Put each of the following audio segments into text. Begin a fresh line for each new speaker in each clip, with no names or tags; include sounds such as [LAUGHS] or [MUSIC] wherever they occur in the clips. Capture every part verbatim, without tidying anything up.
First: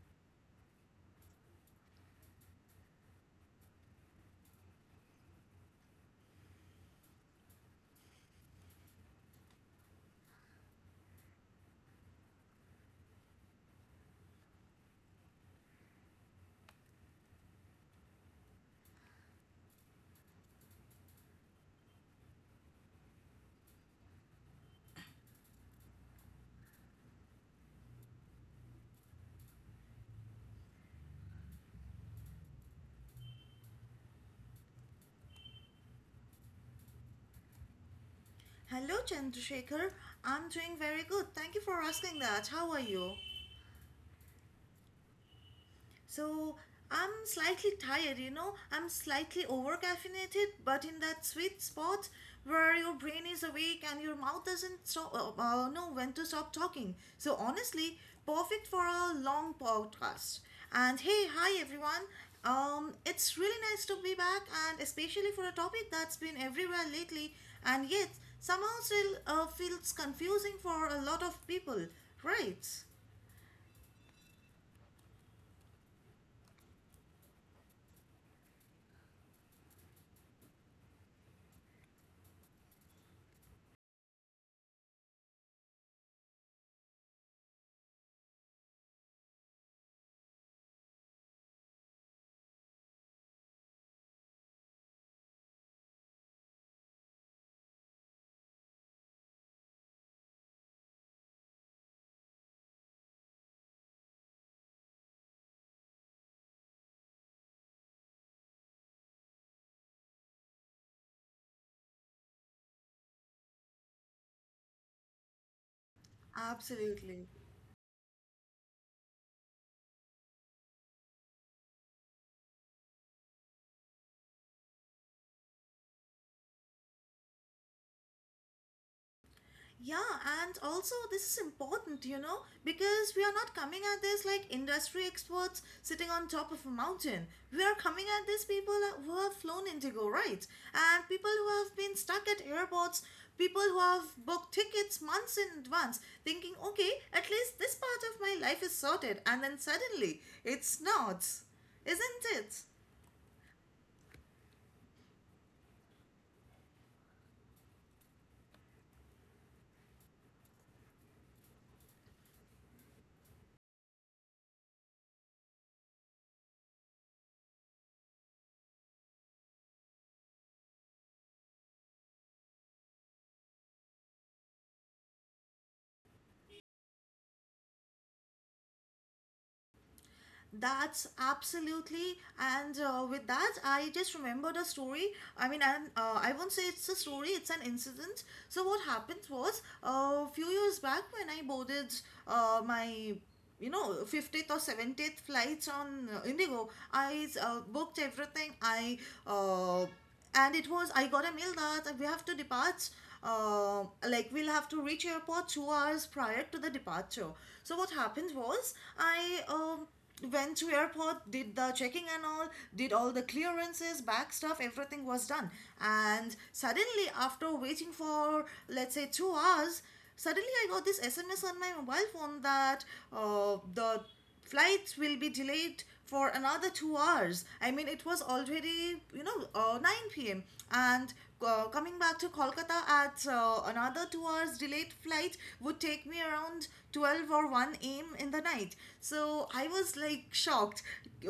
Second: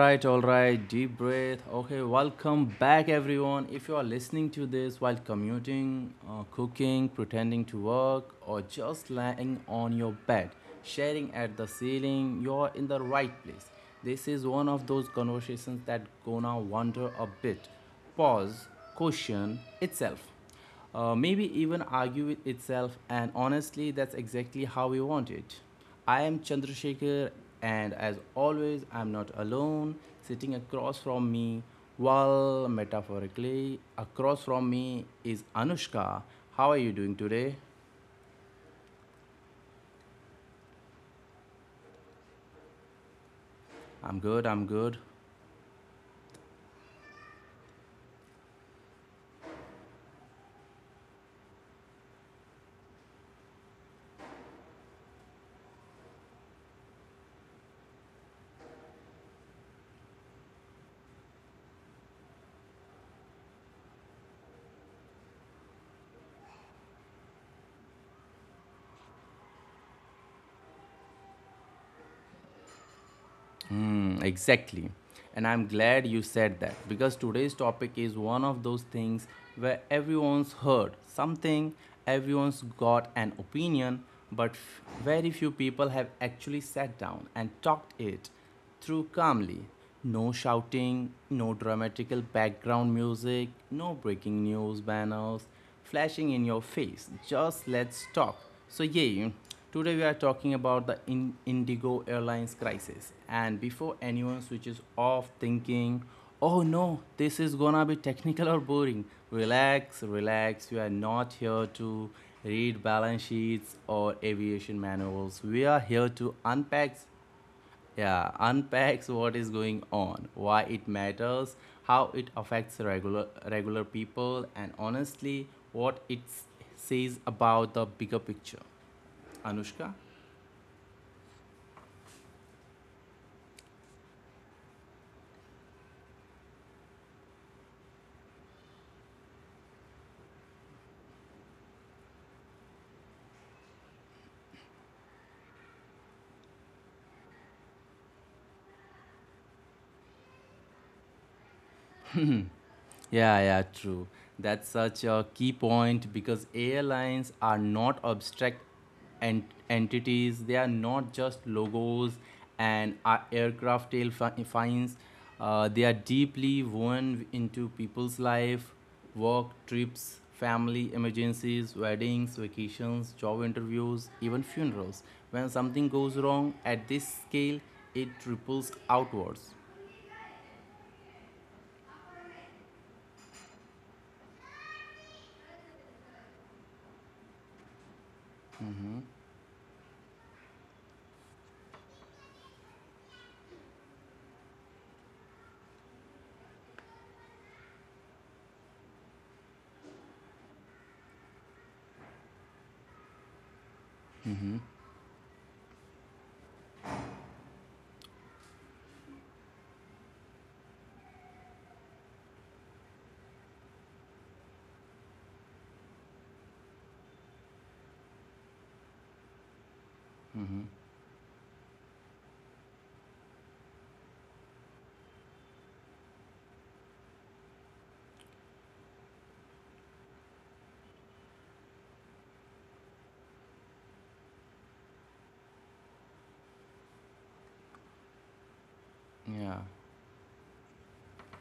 right, all right. Deep breath. Okay, welcome back, everyone. If you are listening to this while commuting, uh, cooking, pretending to work, or just lying on your bed, sharing at the ceiling, you're in the right place. This is one of those conversations that gonna wander a bit, pause, question itself, uh, maybe even argue with itself, and honestly, that's exactly how we want it. I am Chandrasekhar, and as always, I'm not alone. Sitting across from me, well, metaphorically, across from me is Anushka. How are you doing today?
Hello, Chandrasekhar. I'm doing very good. Thank you for asking that. How are you?
I'm good, I'm good.
So I'm slightly tired, you know. I'm slightly over caffeinated, but in that sweet spot where your brain is awake and your mouth doesn't stop, uh, uh, know when to stop talking. So honestly, perfect for a long podcast. And hey, hi everyone. Um, it's really nice to be back, and especially for a topic that's been everywhere lately, and yet somehow still uh, feels confusing for a lot of people, right?
Hmm, exactly. And I'm glad you said that because today's topic is one of those things where everyone's heard something, everyone's got an opinion, but f- very few people have actually sat down and talked it through calmly. No shouting, no dramatical background music, no breaking news banners flashing in your face. Just let's talk. So, yeah, today we are talking about the in- Indigo Airlines crisis. And before anyone switches off thinking, oh no, this is gonna be technical or boring, relax, relax. We are not here to read balance sheets or aviation manuals. We are here to unpack,
Absolutely.
yeah, unpacks what is going on, why it matters, how it affects regular regular people, and honestly what it s- says about the bigger picture, Anushka.
Yeah, and also this is important, you know, because we are not coming at this like industry experts sitting on top of a mountain. We are coming at this people who have flown Indigo, right? And people who have been stuck at airports, people who have booked tickets months in advance, thinking, okay, at least this part of my life is sorted, and then suddenly it's not, isn't it?
Yeah, yeah, true. That's such a key point because airlines are not abstract ent- entities. They are not just logos and uh, aircraft tail fi- fines. Uh, they are deeply woven into people's life, work, trips, family, emergencies, weddings, vacations, job interviews, even funerals. When something goes wrong at this scale, it ripples outwards.
That's absolutely, and uh, with that, I just remembered a story. I mean, and uh, I won't say it's a story; it's an incident. So what happened was, a few years back when I boarded uh, my, you know, fiftieth or seventieth flights on uh, Indigo, I uh, booked everything. I uh, and it was I got a mail that we have to depart, uh, like we'll have to reach airport two hours prior to the departure. So what happened was, i um, went to airport, did the checking and all, did all the clearances, bag stuff, everything was done. And suddenly, after waiting for let's say two hours, suddenly I got this SMS on my mobile phone that, uh, the flights will be delayed for another two hours. I mean, it was already, you know, uh, nine p m. And uh, coming back to Kolkata at uh, another two hours delayed flight would take me around twelve or one a m in the night.
Yeah.
So I was like shocked.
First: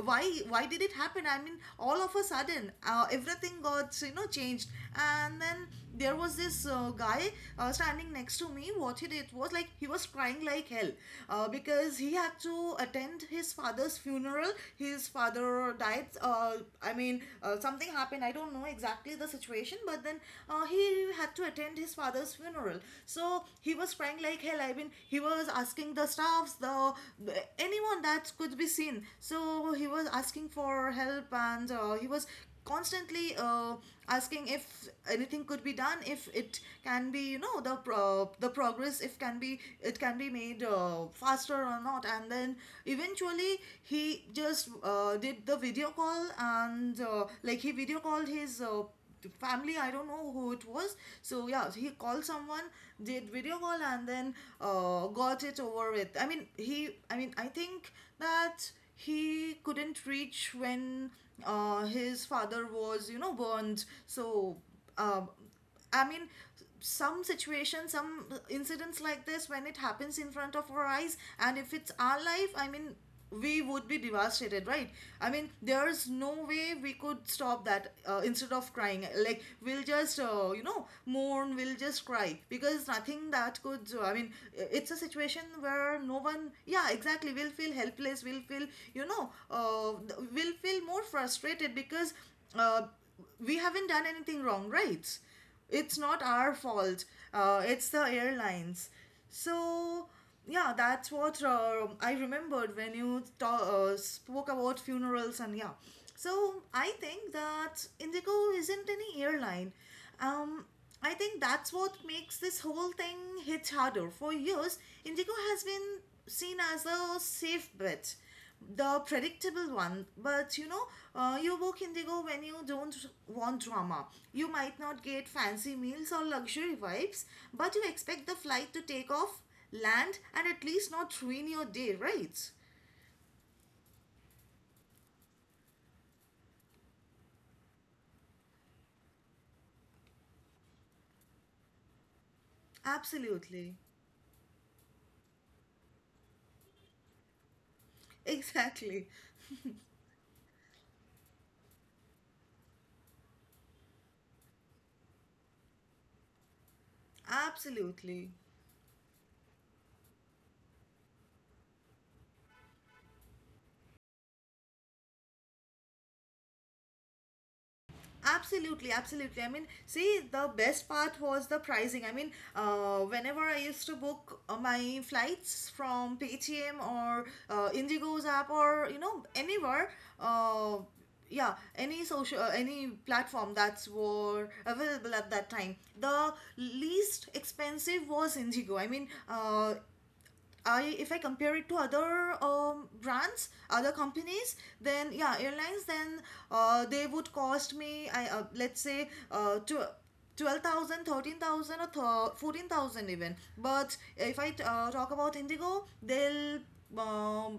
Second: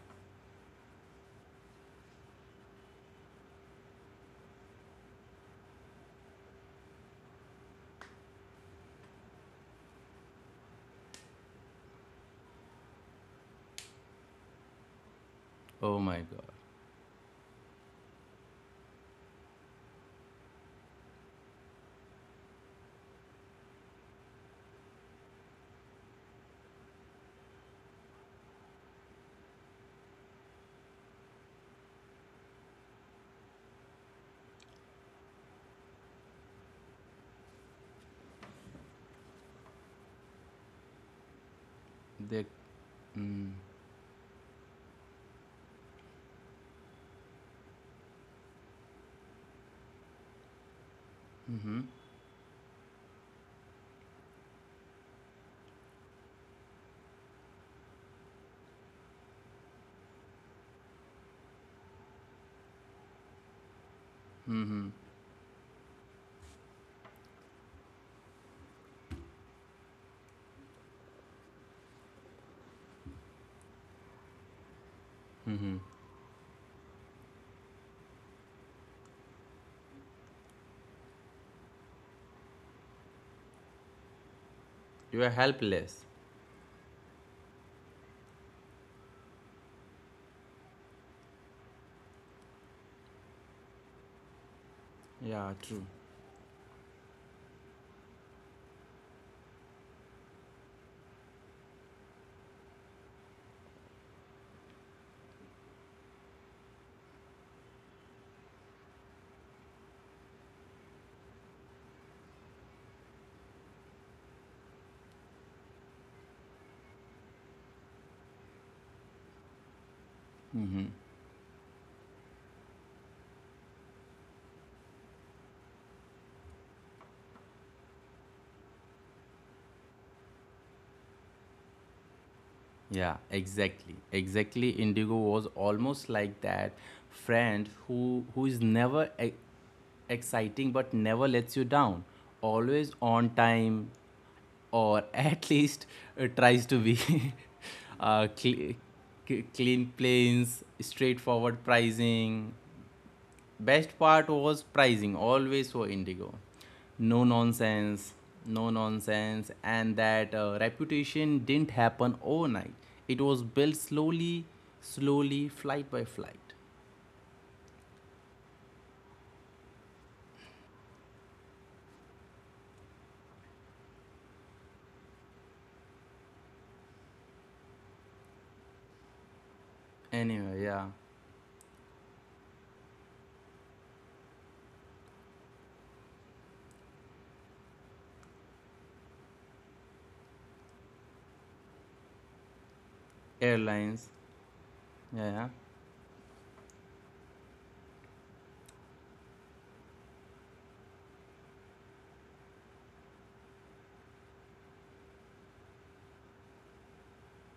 Why, why did it happen? I mean, all of a sudden, uh, everything got, you know, changed. And then there was this uh, guy uh, standing next to me. What he did was like he was crying like hell uh, because he had to attend his father's funeral. His father
Oh
died.
my God.
Uh, I mean, uh, something happened. I don't know exactly the situation, but then uh, he had to attend his father's funeral. So he was crying like hell. I mean, he was asking the staffs, the the anyone that could be seen. So he was asking for help, and uh, he was constantly uh, asking if anything could be done, if it can be, you know the pro- the progress, if can be it can be made uh, faster or not. And
They.
then
Mm.
eventually he just uh, did the video call and uh, like he video called his uh, family, I don't know who it was. So yeah, so
Mm-hmm.
he called someone, did video call, and then uh, got it over with. I mean, he i mean I think that he couldn't reach when uh, his father was, you know burned. So, um, I mean, some situations, some incidents like this, when it happens in front of our eyes, and if it's our life, I mean, we would be devastated, right? I mean, there's no way we could stop that, uh, instead of crying. Like, we'll just, uh, you know, mourn, we'll just cry because nothing that could, do. I mean, it's a
You are
situation where
helpless.
no one, yeah, exactly, we'll feel helpless, we'll feel, you know, uh, we'll feel more frustrated because uh, we haven't done anything wrong, right?
Yeah, true.
It's not our fault. Uh, it's the airlines. So yeah, that's what uh, I remembered when you ta- uh, spoke about funerals and yeah. So I think that Indigo isn't any airline. Um, I think that's what makes this whole thing hit harder. For years, Indigo has been seen as a safe bet, the predictable one. But you know uh, you book Indigo when you don't want drama. You might not get fancy meals or luxury vibes, but you expect the flight to take off, land, and at least not ruin your day, right?
Yeah, exactly. Exactly. Indigo was almost like that friend who who is never e- exciting but never lets you down. Always on
Absolutely.
time, or [LAUGHS] at least uh, tries to be. [LAUGHS]
[LAUGHS]
uh, cle-
Exactly.
c- clean planes, straightforward pricing. Best part was pricing, always for Indigo. No nonsense,
Absolutely.
no nonsense, and that uh, reputation didn't happen overnight. It was built slowly, slowly, flight by flight.
Absolutely, absolutely. I mean, see, the best part was the pricing. I mean, uh, whenever I used to book uh, my flights from Paytm or uh, Indigo's app or you know anywhere,
Anyway,
uh,
yeah,
yeah, any social, uh, any platform that's were available at that time. The least expensive was Indigo. I mean, uh, I if I compare it to other um, brands, other
airlines,
companies, then yeah,
yeah,
airlines, then uh, they would cost me, I uh, let's say, uh, to. twelve thousand, thirteen thousand, or th- fourteen thousand even. But if I uh, talk about Indigo, they'll um,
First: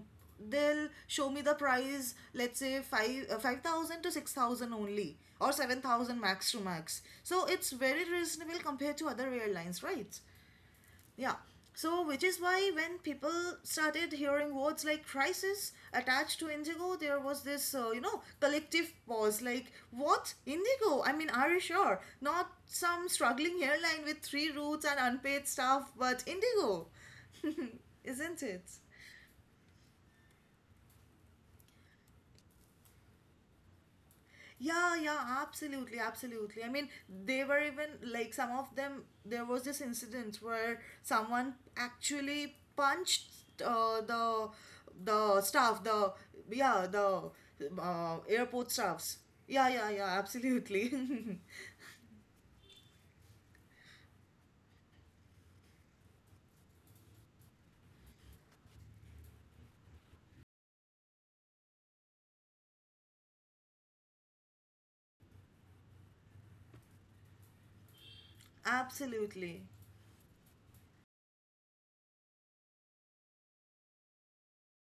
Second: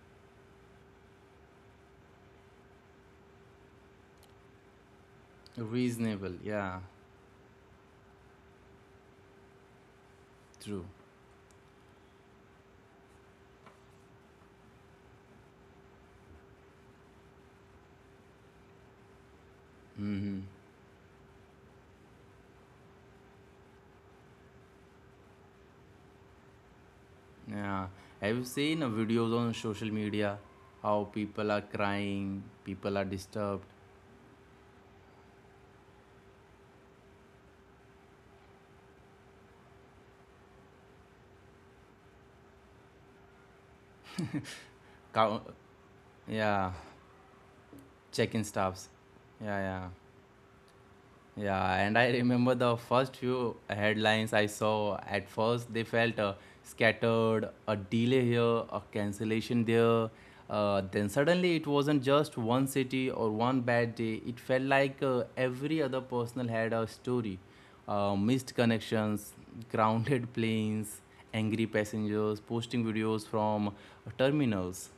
they'll show me the price, let's say five uh, five thousand to six thousand only or seven thousand
reasonable,
max to
yeah,
max. So it's very reasonable compared to other airlines, right?
true.
Yeah. So, which is why when people started hearing words like crisis attached to Indigo, there was this, uh, you know, collective pause like, what?
Mm-hmm.
Indigo? I mean, are you sure? Not some struggling airline with three routes and unpaid staff, but Indigo.
Yeah,
[LAUGHS]
have you
Isn't it?
seen uh, videos on social media, how people are crying, people are disturbed,
Yeah, yeah, absolutely, absolutely. I mean, they were even like some of them. There was this incident where someone actually punched, uh, the
cow-
the staff, the
yeah,
yeah, the uh,
check-in
airport
staffs,
staffs.
yeah,
Yeah,
yeah.
yeah, yeah, absolutely,
Yeah, and I remember the first few headlines I saw. At first, they felt uh, scattered, a delay here, a cancellation there. Uh, then suddenly, it wasn't just one city or one bad day. It felt like uh, every other personal had a story. Uh, missed
[LAUGHS]
connections,
absolutely.
[LAUGHS] grounded planes, angry passengers, posting videos from uh, terminals.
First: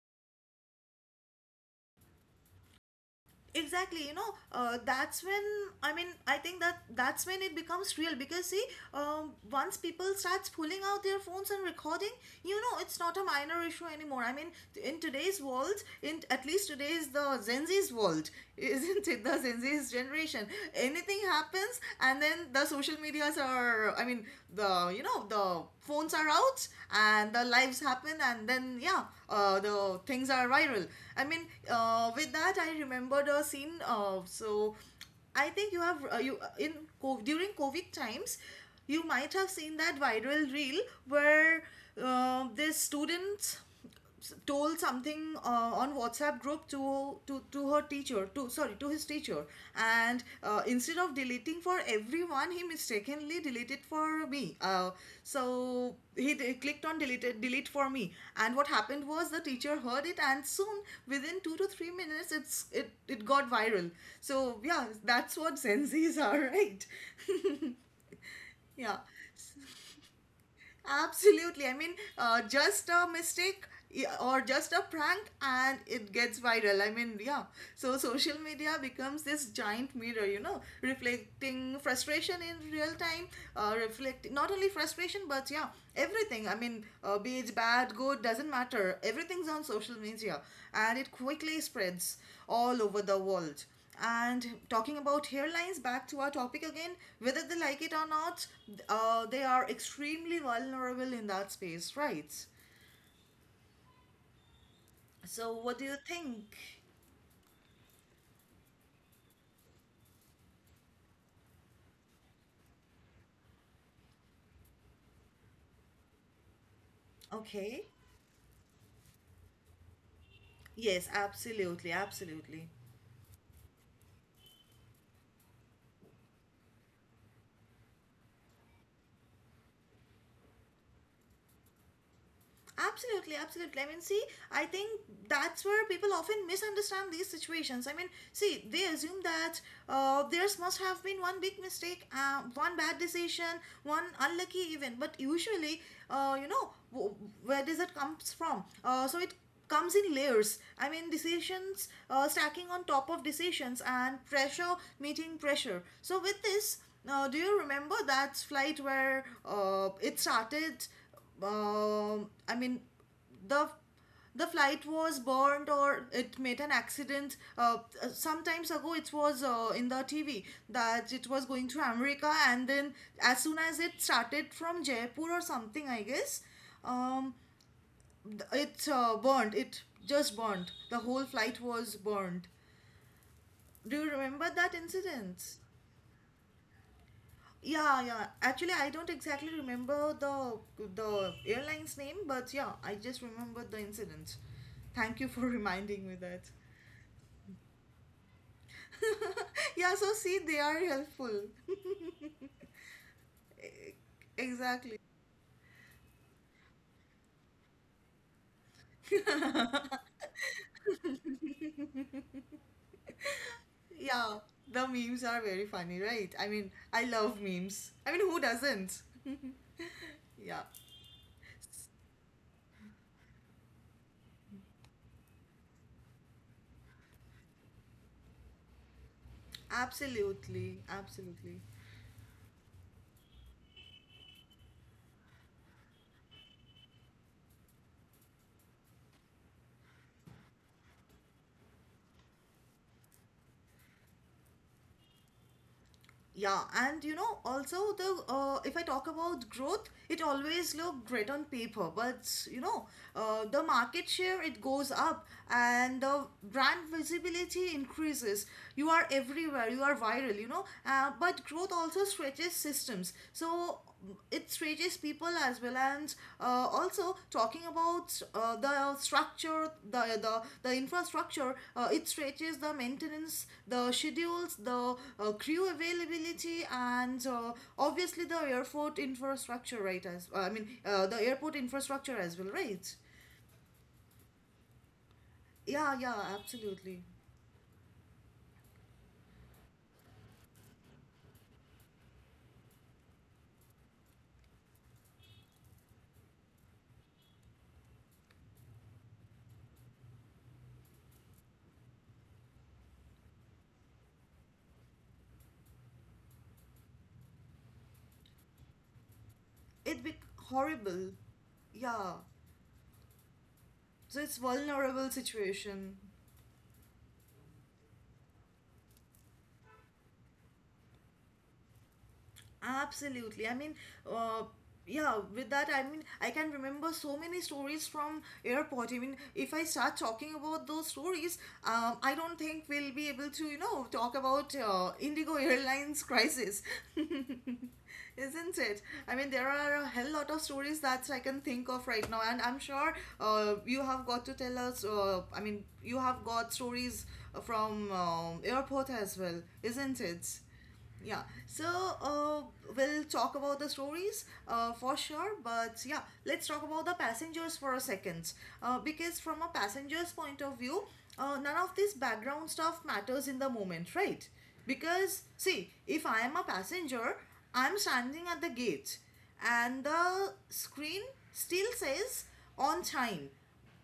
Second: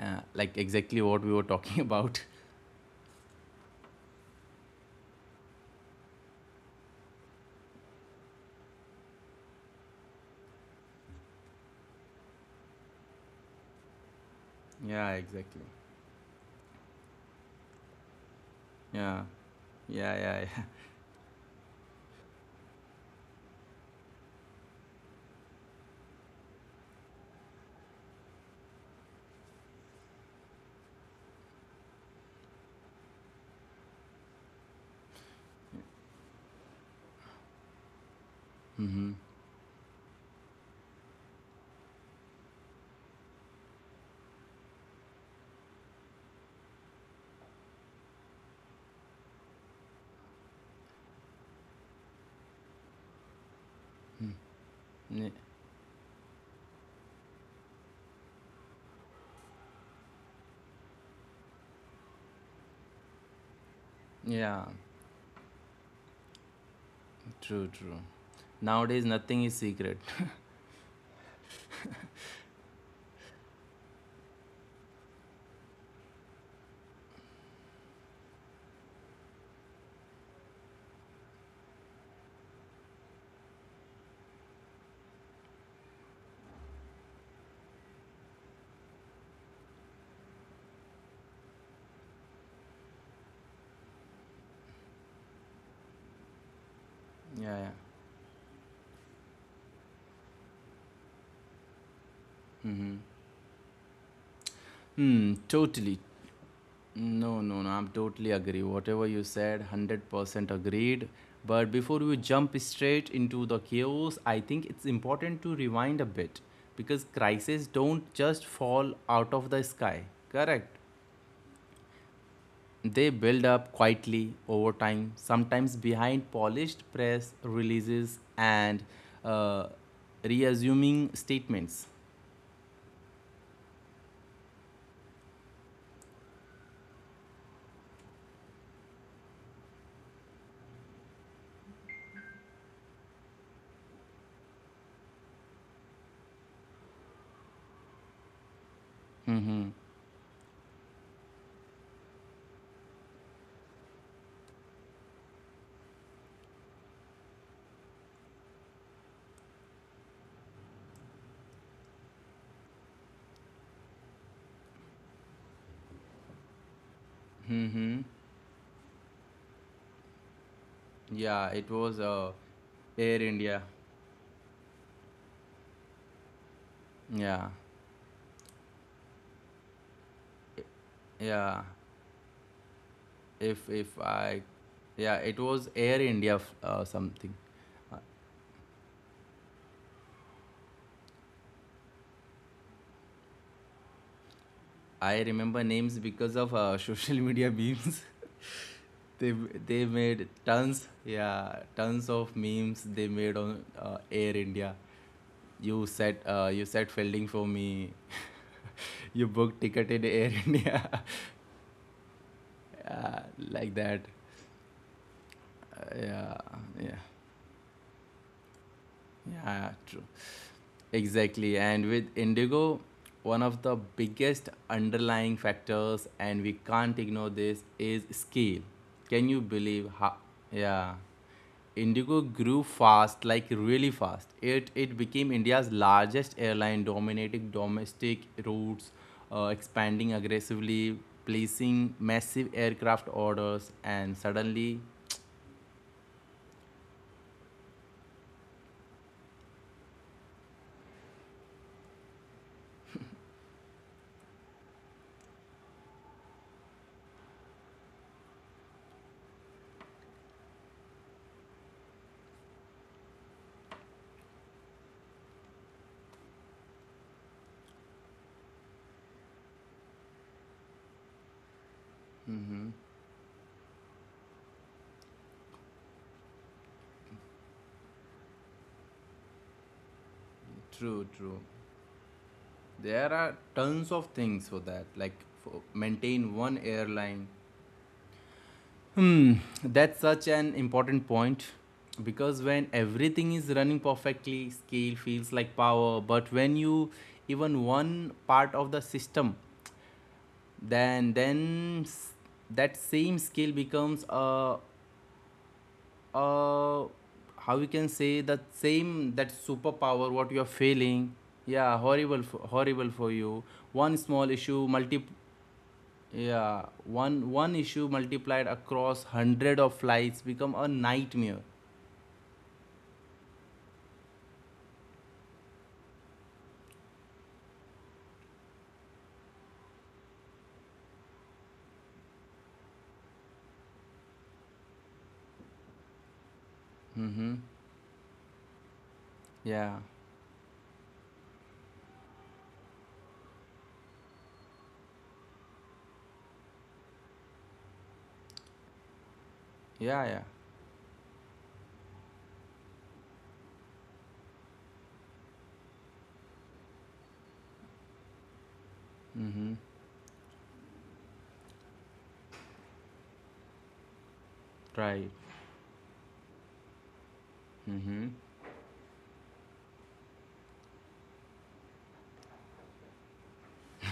Uh, like exactly what we were talking [LAUGHS] about.
Exactly, you know uh, that's when, I mean, I think that that's when it becomes real because, see, um, once people starts pulling out their phones and recording, you know it's not a minor issue anymore. I mean, in
Yeah,
today's
exactly.
world, in at least today's, the Gen Z's world, [LAUGHS] isn't
Yeah,
it, the Gen Z's
yeah, yeah,
generation?
yeah.
Anything happens, and then the social medias are I mean, the you know the phones are out and the lives happen and then yeah, uh, the things are viral. I mean, uh, with that, I remembered a scene. Uh, so I think you
[LAUGHS]
have uh, you uh, in co- during COVID times you
Mm-hmm.
might have seen that viral reel where, uh, this student s- told something uh, on WhatsApp group to to to her teacher, to, sorry, to his teacher, and uh, instead of deleting for everyone he mistakenly deleted for me. Uh,
Ye-
so he d- clicked on deleted delete for me, and what happened was the teacher heard it, and soon within two to three minutes it's it it got viral.
Yeah,
So yeah, that's what Gen Z's are, [LAUGHS] right?
true, true.
[LAUGHS] Yeah.
Nowadays, nothing is secret.
Absolutely. I mean, uh, just a mistake, yeah, or just a prank and it gets viral. I mean, yeah. So social media becomes this giant mirror, you know, reflecting frustration in real time, uh, reflecting not only frustration, but yeah, everything. I mean, uh, be it bad, good, doesn't matter. Everything's on social media and it quickly spreads all over the world. And talking about hairlines, back to our topic again,
Yeah,
whether they
yeah.
like it or not, uh, they are extremely vulnerable in that space, right?
Hmm,
So, what do
totally.
you think?
No, no, no, I'm totally agree. Whatever you said, one hundred percent agreed. But before we jump straight into the chaos, I think it's important to rewind a bit because crises
Okay.
don't just fall out of the sky, correct?
Yes, absolutely, absolutely.
They build up quietly over time, sometimes behind polished press releases and uh, reassuming statements.
Absolutely, absolutely. I mean, see, I think that's where people often misunderstand these situations. I mean, see, they assume that, uh, theirs must have been one big mistake, uh, one bad decision, one unlucky event. But usually, uh, you know, w- where does it comes from? Uh, so it
Mm-hmm.
comes in layers. I mean, decisions uh, stacking on top of decisions and pressure meeting pressure. So with this, uh, do you remember that flight where uh, it started? um I mean, the the flight was burned, or it made an accident. Uh,
Mm-hmm.
uh, some times ago, it was uh, in the T V that it
Yeah,
was
it
going to
was uh,
America, and then
Air
as
India.
soon as it started from Jaipur or something, I guess,
Yeah,
um, th- it uh, burned. It just burned. The whole
yeah.
flight was burned.
If if
Do you
I,
remember that
yeah, it
incident?
was Air India f- uh, something.
Yeah, yeah. Actually, I don't exactly remember the the airline's name, but yeah, I just remember the incident.
I
Thank you for [LAUGHS]
remember names
reminding me
because
that.
of uh, [LAUGHS] social media memes. [LAUGHS] they
[LAUGHS]
they
Yeah, so
made
see, they are
tons,
helpful.
yeah,
[LAUGHS]
tons of memes they made on
E-
uh, Air India.
Exactly.
You set uh, you set fielding for me. [LAUGHS] You booked ticket in
[LAUGHS]
Air India, [LAUGHS] uh, like that.
Yeah, the memes are very
Uh,
funny,
yeah,
right? I mean,
yeah.
I love memes. I mean, who doesn't?
Yeah, true.
Yeah,
Exactly. And with Indigo, one of the biggest underlying factors, and we can't ignore this, is scale. Can you believe how?
absolutely,
Yeah.
absolutely.
Indigo grew fast, like really fast. It, it became India's largest airline, dominating domestic routes, uh, expanding aggressively, placing massive aircraft orders, and suddenly.
Yeah, and you know, also the uh, if I talk about growth, it always look great on paper. But you know, uh, the market share, it goes up, and the brand visibility increases. You are everywhere, you are viral, you know. Uh, but growth also stretches systems, so it reaches people as well. And uh, also talking about uh, the structure, the the, the infrastructure, uh, it reaches
Mhm.
the maintenance, the schedules, the uh, crew availability, and uh, obviously the airport infrastructure, right? As uh, I mean,
True,
uh, the
true.
airport infrastructure as well, right?
There are tons of things for that, like for
Yeah, yeah,
maintain one
absolutely.
airline. Hmm, that's such an important point because when everything is running perfectly, scale feels like power. But when you even one part of the system, then then s- that same scale becomes a a how we can say that same, that
It
superpower
be
what you are feeling,
horrible.
yeah
Yeah,
horrible for, horrible for you, one
so
small
it's
issue multi.
vulnerable situation.
Yeah, one one issue multiplied across hundred of flights become a nightmare.
Absolutely. I mean, uh, yeah, with that, I mean, I can remember so many stories from airport. I mean, if I start talking about those stories, um, I don't think we'll be able to, you know, talk about uh, Indigo Airlines crisis. [LAUGHS]
Mm-hmm.
Isn't it? I mean, there
Yeah,
are a hell lot of stories that I can think of right now, and I'm sure uh, you have got to tell us. Uh, I mean, you have got stories from um, airport as well,
yeah,
isn't
yeah.
it? Yeah, so uh, we'll talk about the stories uh, for sure, but yeah, let's talk about the passengers for a second. Uh, because from
Mm-hmm.
a passenger's point of view, uh, none of this background stuff matters in the moment, right?
Right.
Because, see, if I am a passenger, I'm
Mm-hmm.
standing at the gate and the screen still says on time.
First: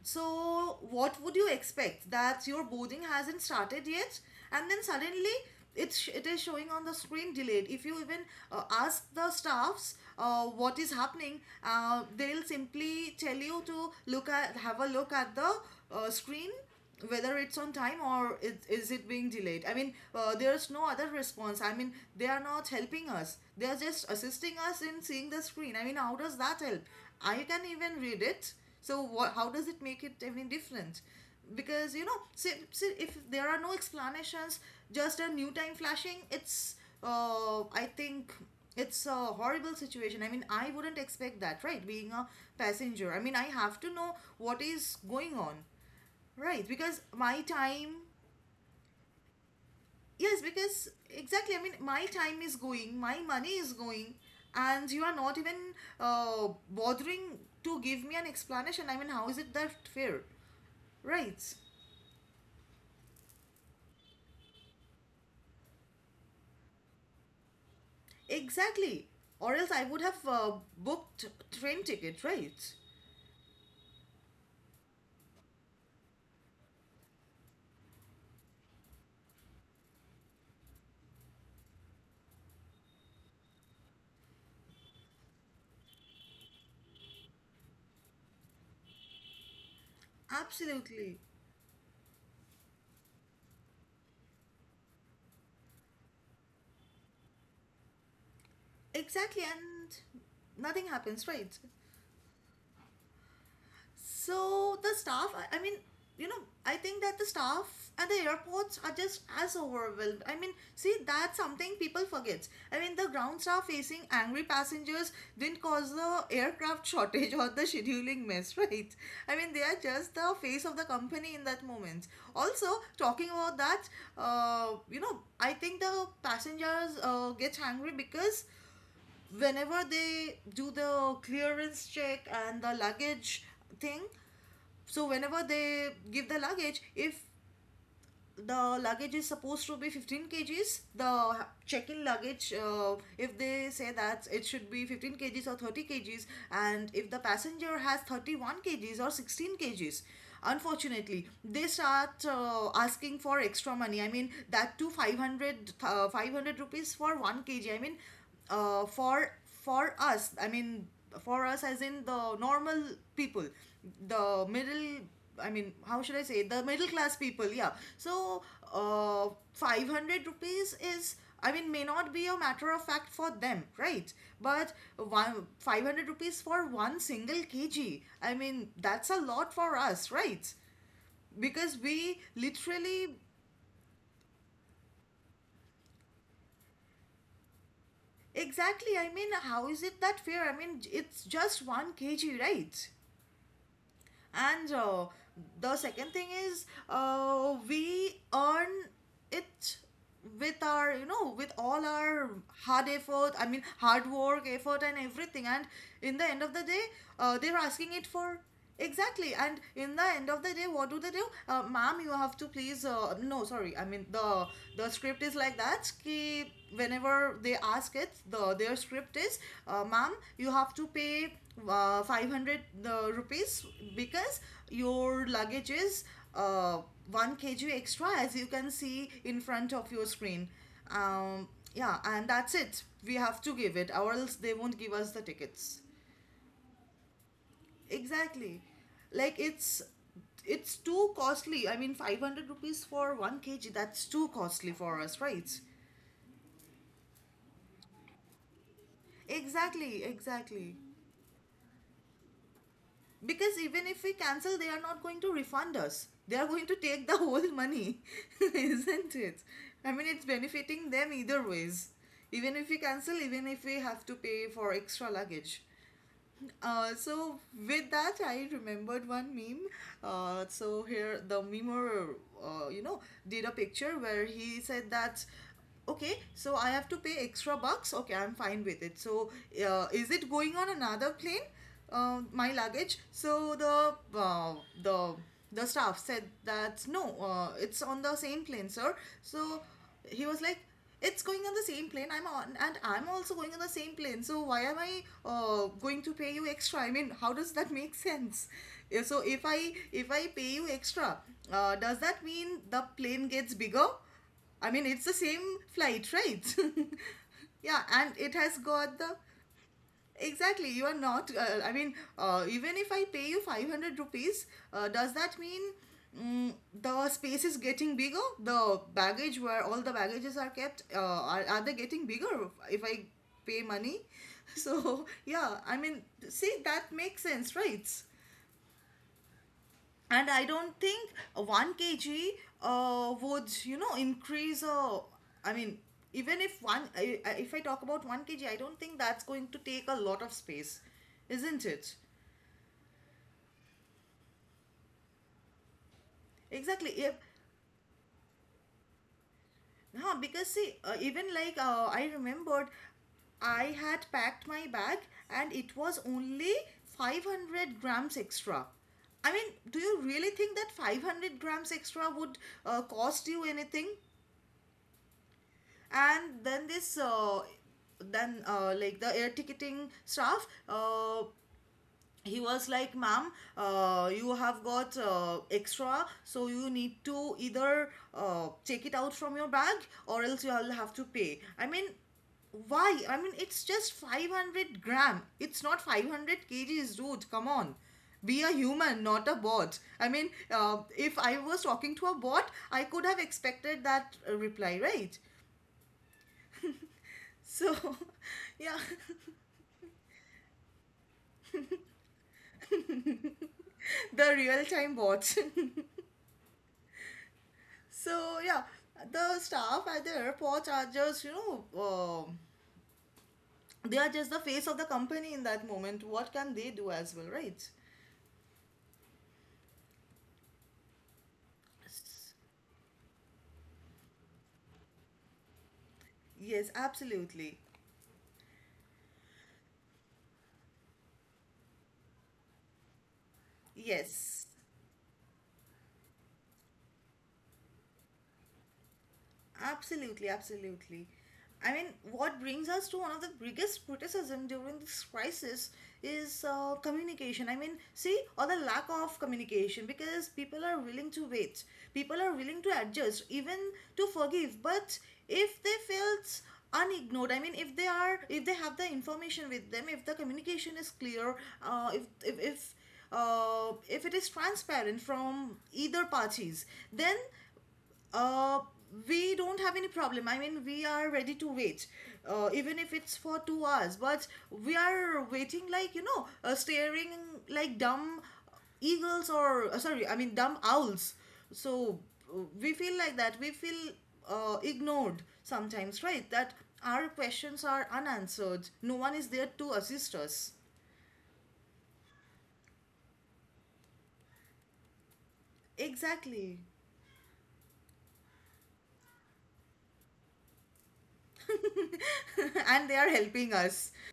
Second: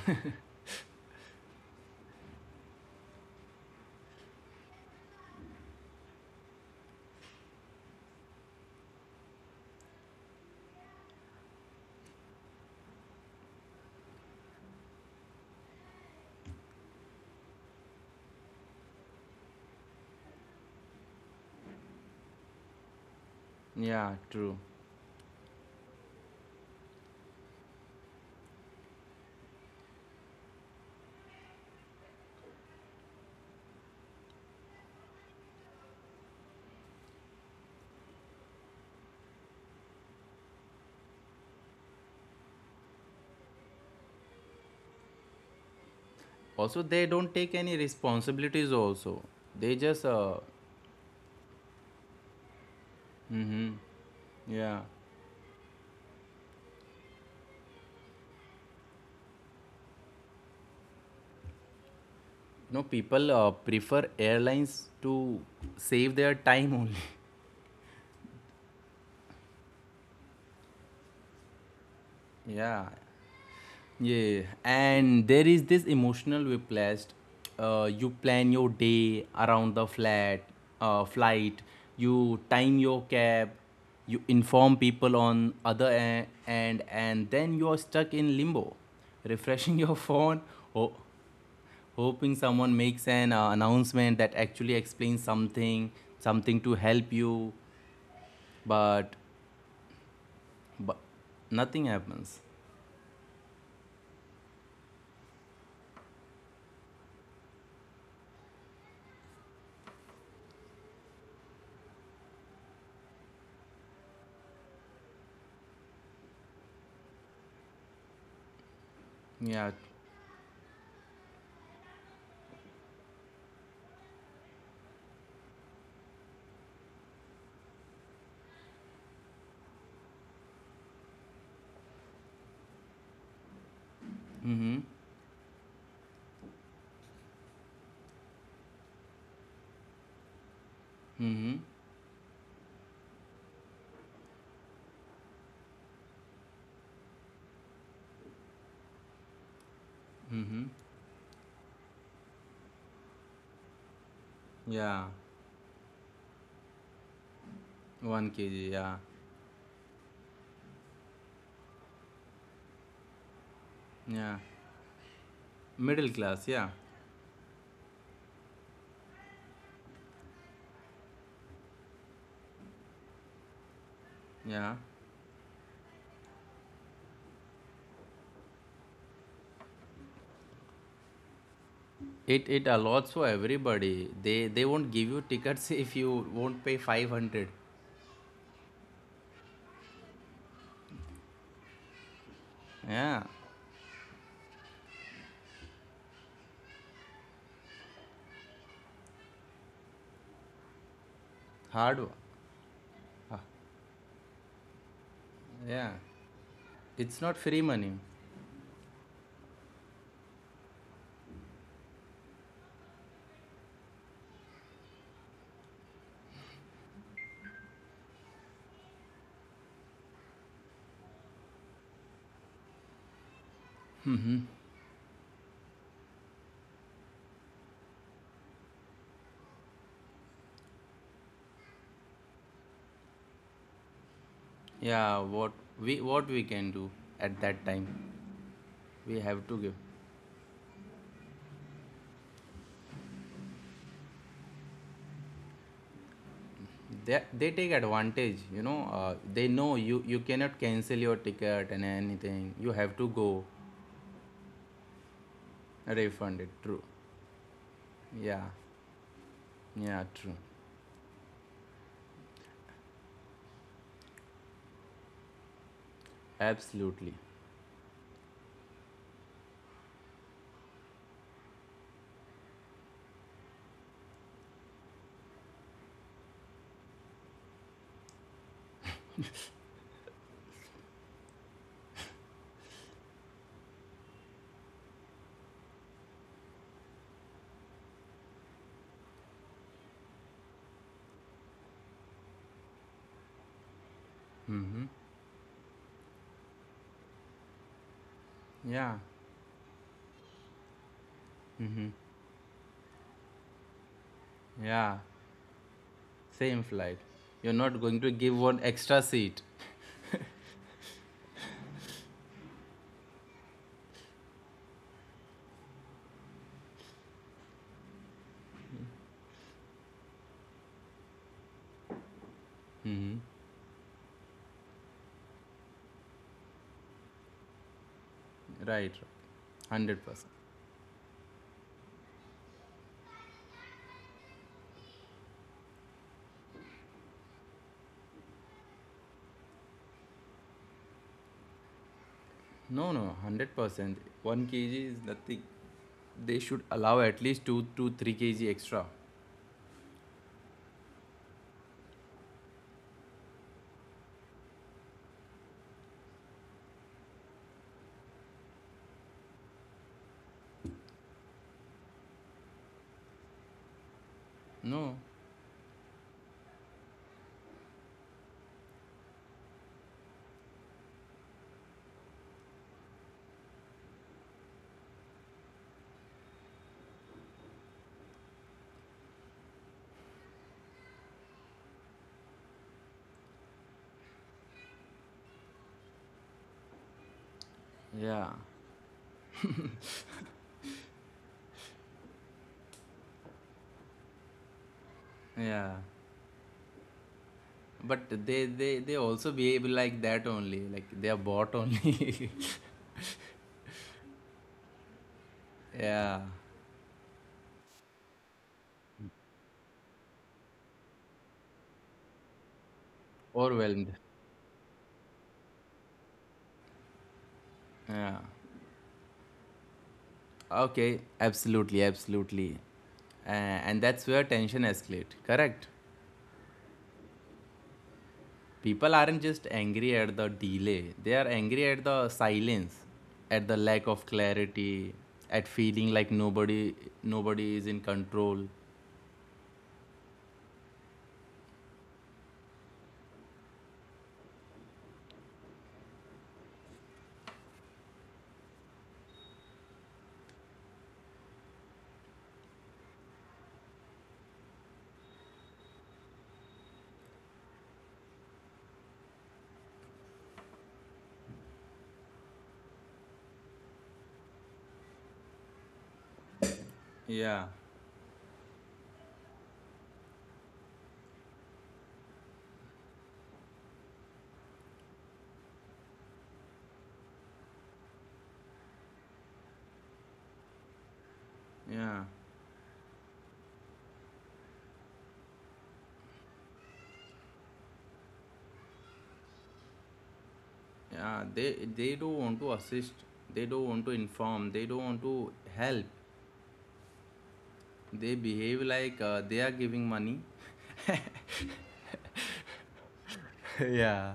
So, what would you expect? That your boarding hasn't started yet, and then suddenly it's it is showing on the screen delayed. If you even uh, ask the staffs uh, what is happening, uh, they'll simply tell you to look at have a look at the uh, screen whether it's on time or is, is it being delayed. I mean, uh, there's no other response. I mean, they are not helping us, they are
Yeah,
just
true.
assisting us in seeing the screen. I mean, how does that help? I can even read it. So what, how does it make it any different? Because you know, see, see if there are no explanations, just a new time flashing, it's uh, I think it's a horrible situation. I mean, I wouldn't expect that, right? Being a passenger, I mean, I have to know what is going on. Right,
Also,
because
they don't
my
take any
time,
responsibilities. Also, they just uh.
yes, because exactly, I mean, my time is going, my money is
Hmm.
going,
Yeah.
and you are not even uh, bothering to give me an explanation. I mean, how is it that fair? Right,
No, people uh, prefer airlines to save their time only.
exactly. Or else I would have uh, booked train ticket, right?
[LAUGHS] Yeah, yeah, and there is this emotional whiplash. Uh, you plan your day around the flat, uh, flight. You time your cab. You inform people on other e- end, and then you are stuck in limbo, refreshing [LAUGHS] your phone, ho-
Absolutely.
hoping someone makes an uh, announcement that actually explains something, something to help you, but
Exactly, and nothing
but
happens, right?
nothing happens.
So the staff, I, I mean, you know, I think that the staff at the airports are just as overwhelmed. I mean, see, that's something people forgets. I mean, the ground staff facing angry passengers didn't cause the aircraft [LAUGHS] shortage or the scheduling mess, [LAUGHS] right? I mean, they
Yeah.
are just the face of the company in that moment. Also, talking about that, uh, you know, I think the passengers uh, get angry because whenever they do the clearance check and the luggage thing,
Mm-hmm.
so whenever they give the luggage, if the luggage is supposed to be fifteen kgs, the
Mm-hmm.
check-in luggage, uh, if they say that it should be fifteen kgs or thirty kgs, and if the passenger has thirty-one kgs or sixteen kgs,
Mm-hmm.
unfortunately, they start uh, asking for extra money. I mean, that to
Yeah,
five hundred, uh, five hundred rupees for one kg. I mean,
one kilogram,
uh,
yeah,
for for us, I mean, for us as in the normal people,
yeah.
the middle, I mean, how
Middle
should I say,
class,
the
yeah,
middle class people, yeah. So, uh, five hundred rupees is, I mean, may not be a matter of fact for them, right? But
yeah.
one, five hundred rupees for one single kg, I mean, that's a lot for us, right? Because we
It it allots
literally,
for everybody. They they won't give you tickets [LAUGHS] if you won't pay five hundred.
exactly, I mean, how is it that fair? I mean, it's just one kg, right?
Yeah,
And uh, the second thing is, uh, we earn it with our, you know, with all
hard. wo-
our hard effort,
ah,
I mean, hard work, effort, and everything. And
yeah,
in the end of the day,
it's
uh,
not
they're
free
asking
money.
it for. Exactly. And in the end of the day, what do they do? Uh, ma'am, you have to please, uh, no, sorry, I mean, the, the script is like that ki whenever they ask it, the their script is uh, ma'am, you have to pay uh, five hundred uh, rupees because your luggage is uh, one kg extra, as you can see in front of your screen. um, yeah, and that's it. We have to give it or else they won't give us the
Yeah, what
tickets.
we what we can do at that time,
Exactly.
we
Like
have to give.
it's it's too costly. I mean, five hundred rupees for one kg, that's too costly for us, right?
They, they take advantage, you know. Uh, they know
Exactly,
you you cannot
exactly.
cancel your ticket and anything. You have to go
Because even if we cancel, they are not going to refund us. They
refund
are
it.
going to
True.
take the whole money, [LAUGHS]
Yeah,
isn't it? I mean,
yeah,
it's
true.
benefiting them either ways. Even if we cancel, even if we have to pay for extra luggage. Uh,
Absolutely.
so with that, I remembered one meme. Uh, so here the memer, uh, you know, did a picture where he said that, okay, so I have to pay extra bucks. Okay, I'm fine with it. So uh, is it going on another plane? Uh, my luggage. So the uh, the the staff said that no, uh, it's on the same plane, sir. So he was like, it's going on the same plane I'm on and I'm also going on the same plane, so why am
Mm-hmm.
I uh, going to pay you extra? I mean, how does that [LAUGHS] make sense?
Yeah.
Yeah, so if i if I pay you extra, uh,
Mm-hmm.
does that mean the plane gets bigger? I mean,
Yeah.
it's the same flight, right?
Same flight. You're
[LAUGHS] Yeah,
not going to
and it
give
has
one
got
extra
the,
seat.
exactly, you are not. Uh, I mean, uh, even if I pay you five hundred rupees, uh, does that mean, mm, the space is getting bigger? The baggage where all the baggages are kept, uh, are, are they getting bigger if I
Mm-hmm.
pay money? [LAUGHS] So, yeah, I mean, see, that makes sense, right?
Right. Hundred
And
percent.
I don't think one kg uh, would, you know, increase. Uh, I mean, even if one, I- I- if I talk about one kg, I don't think that's going to take a lot of space, isn't it?
No, no. Hundred percent. one kilogram is nothing. They should
Exactly.
allow
If,
at least two to three kilograms extra.
huh, because see, uh, even like uh, I remembered, I had packed my bag and it was only five hundred grams extra. I mean, do you really think that five hundred grams extra would uh, cost you anything?
No.
And then this uh, then uh, like the air ticketing staff uh, he was like, ma'am, uh, you have got uh, extra, so you need to either uh, take it out from your bag, or else you'll have to pay. I mean, why? I mean, it's just five hundred gram, it's not five hundred kgs, dude, come on.
Yeah.
Be a human, not a bot. I mean, uh, if I was talking to a bot, I could have expected that uh, reply, right?
Yeah.
So,
But they they
yeah,
they also behave like that only. Like they are bought only.
[LAUGHS] the real time watch.
[LAUGHS] Yeah.
[LAUGHS] So, yeah, the staff at the airport are just, you know, um
Overwhelmed.
they are just the face of the company in that moment. What can they do as well, right?
Yeah. Okay, absolutely, absolutely. Uh, and that's where tension escalates, correct?
Yes, absolutely.
People aren't just angry at the delay, they are angry at the silence, at the lack of
Yes.
clarity, at feeling like nobody nobody is in control.
Absolutely, absolutely. I mean, what brings us to one of the biggest criticism during this crisis is uh, communication. I mean, see, or the lack of communication, because people are willing to wait, people are willing to adjust, even to forgive. But if they felt unignored, I mean, if they are, if they have the information with them, if the communication is clear, uh, if if if uh, if it is transparent from either parties, then
Yeah,
uh, we don't have any problem. I mean, we are ready to wait, uh, even if it's for two hours. But we are waiting like, you know, uh, staring like dumb eagles or, uh, sorry, I mean, dumb owls. So
yeah,
uh, we feel like that. We feel uh, ignored sometimes, right? That our questions are unanswered. No one is there to assist us.
yeah. They they don't want to assist. They don't want to inform. They don't want to help.
Exactly.
They behave like uh, they are giving money.
[LAUGHS] And they are helping us.
[LAUGHS] Yeah.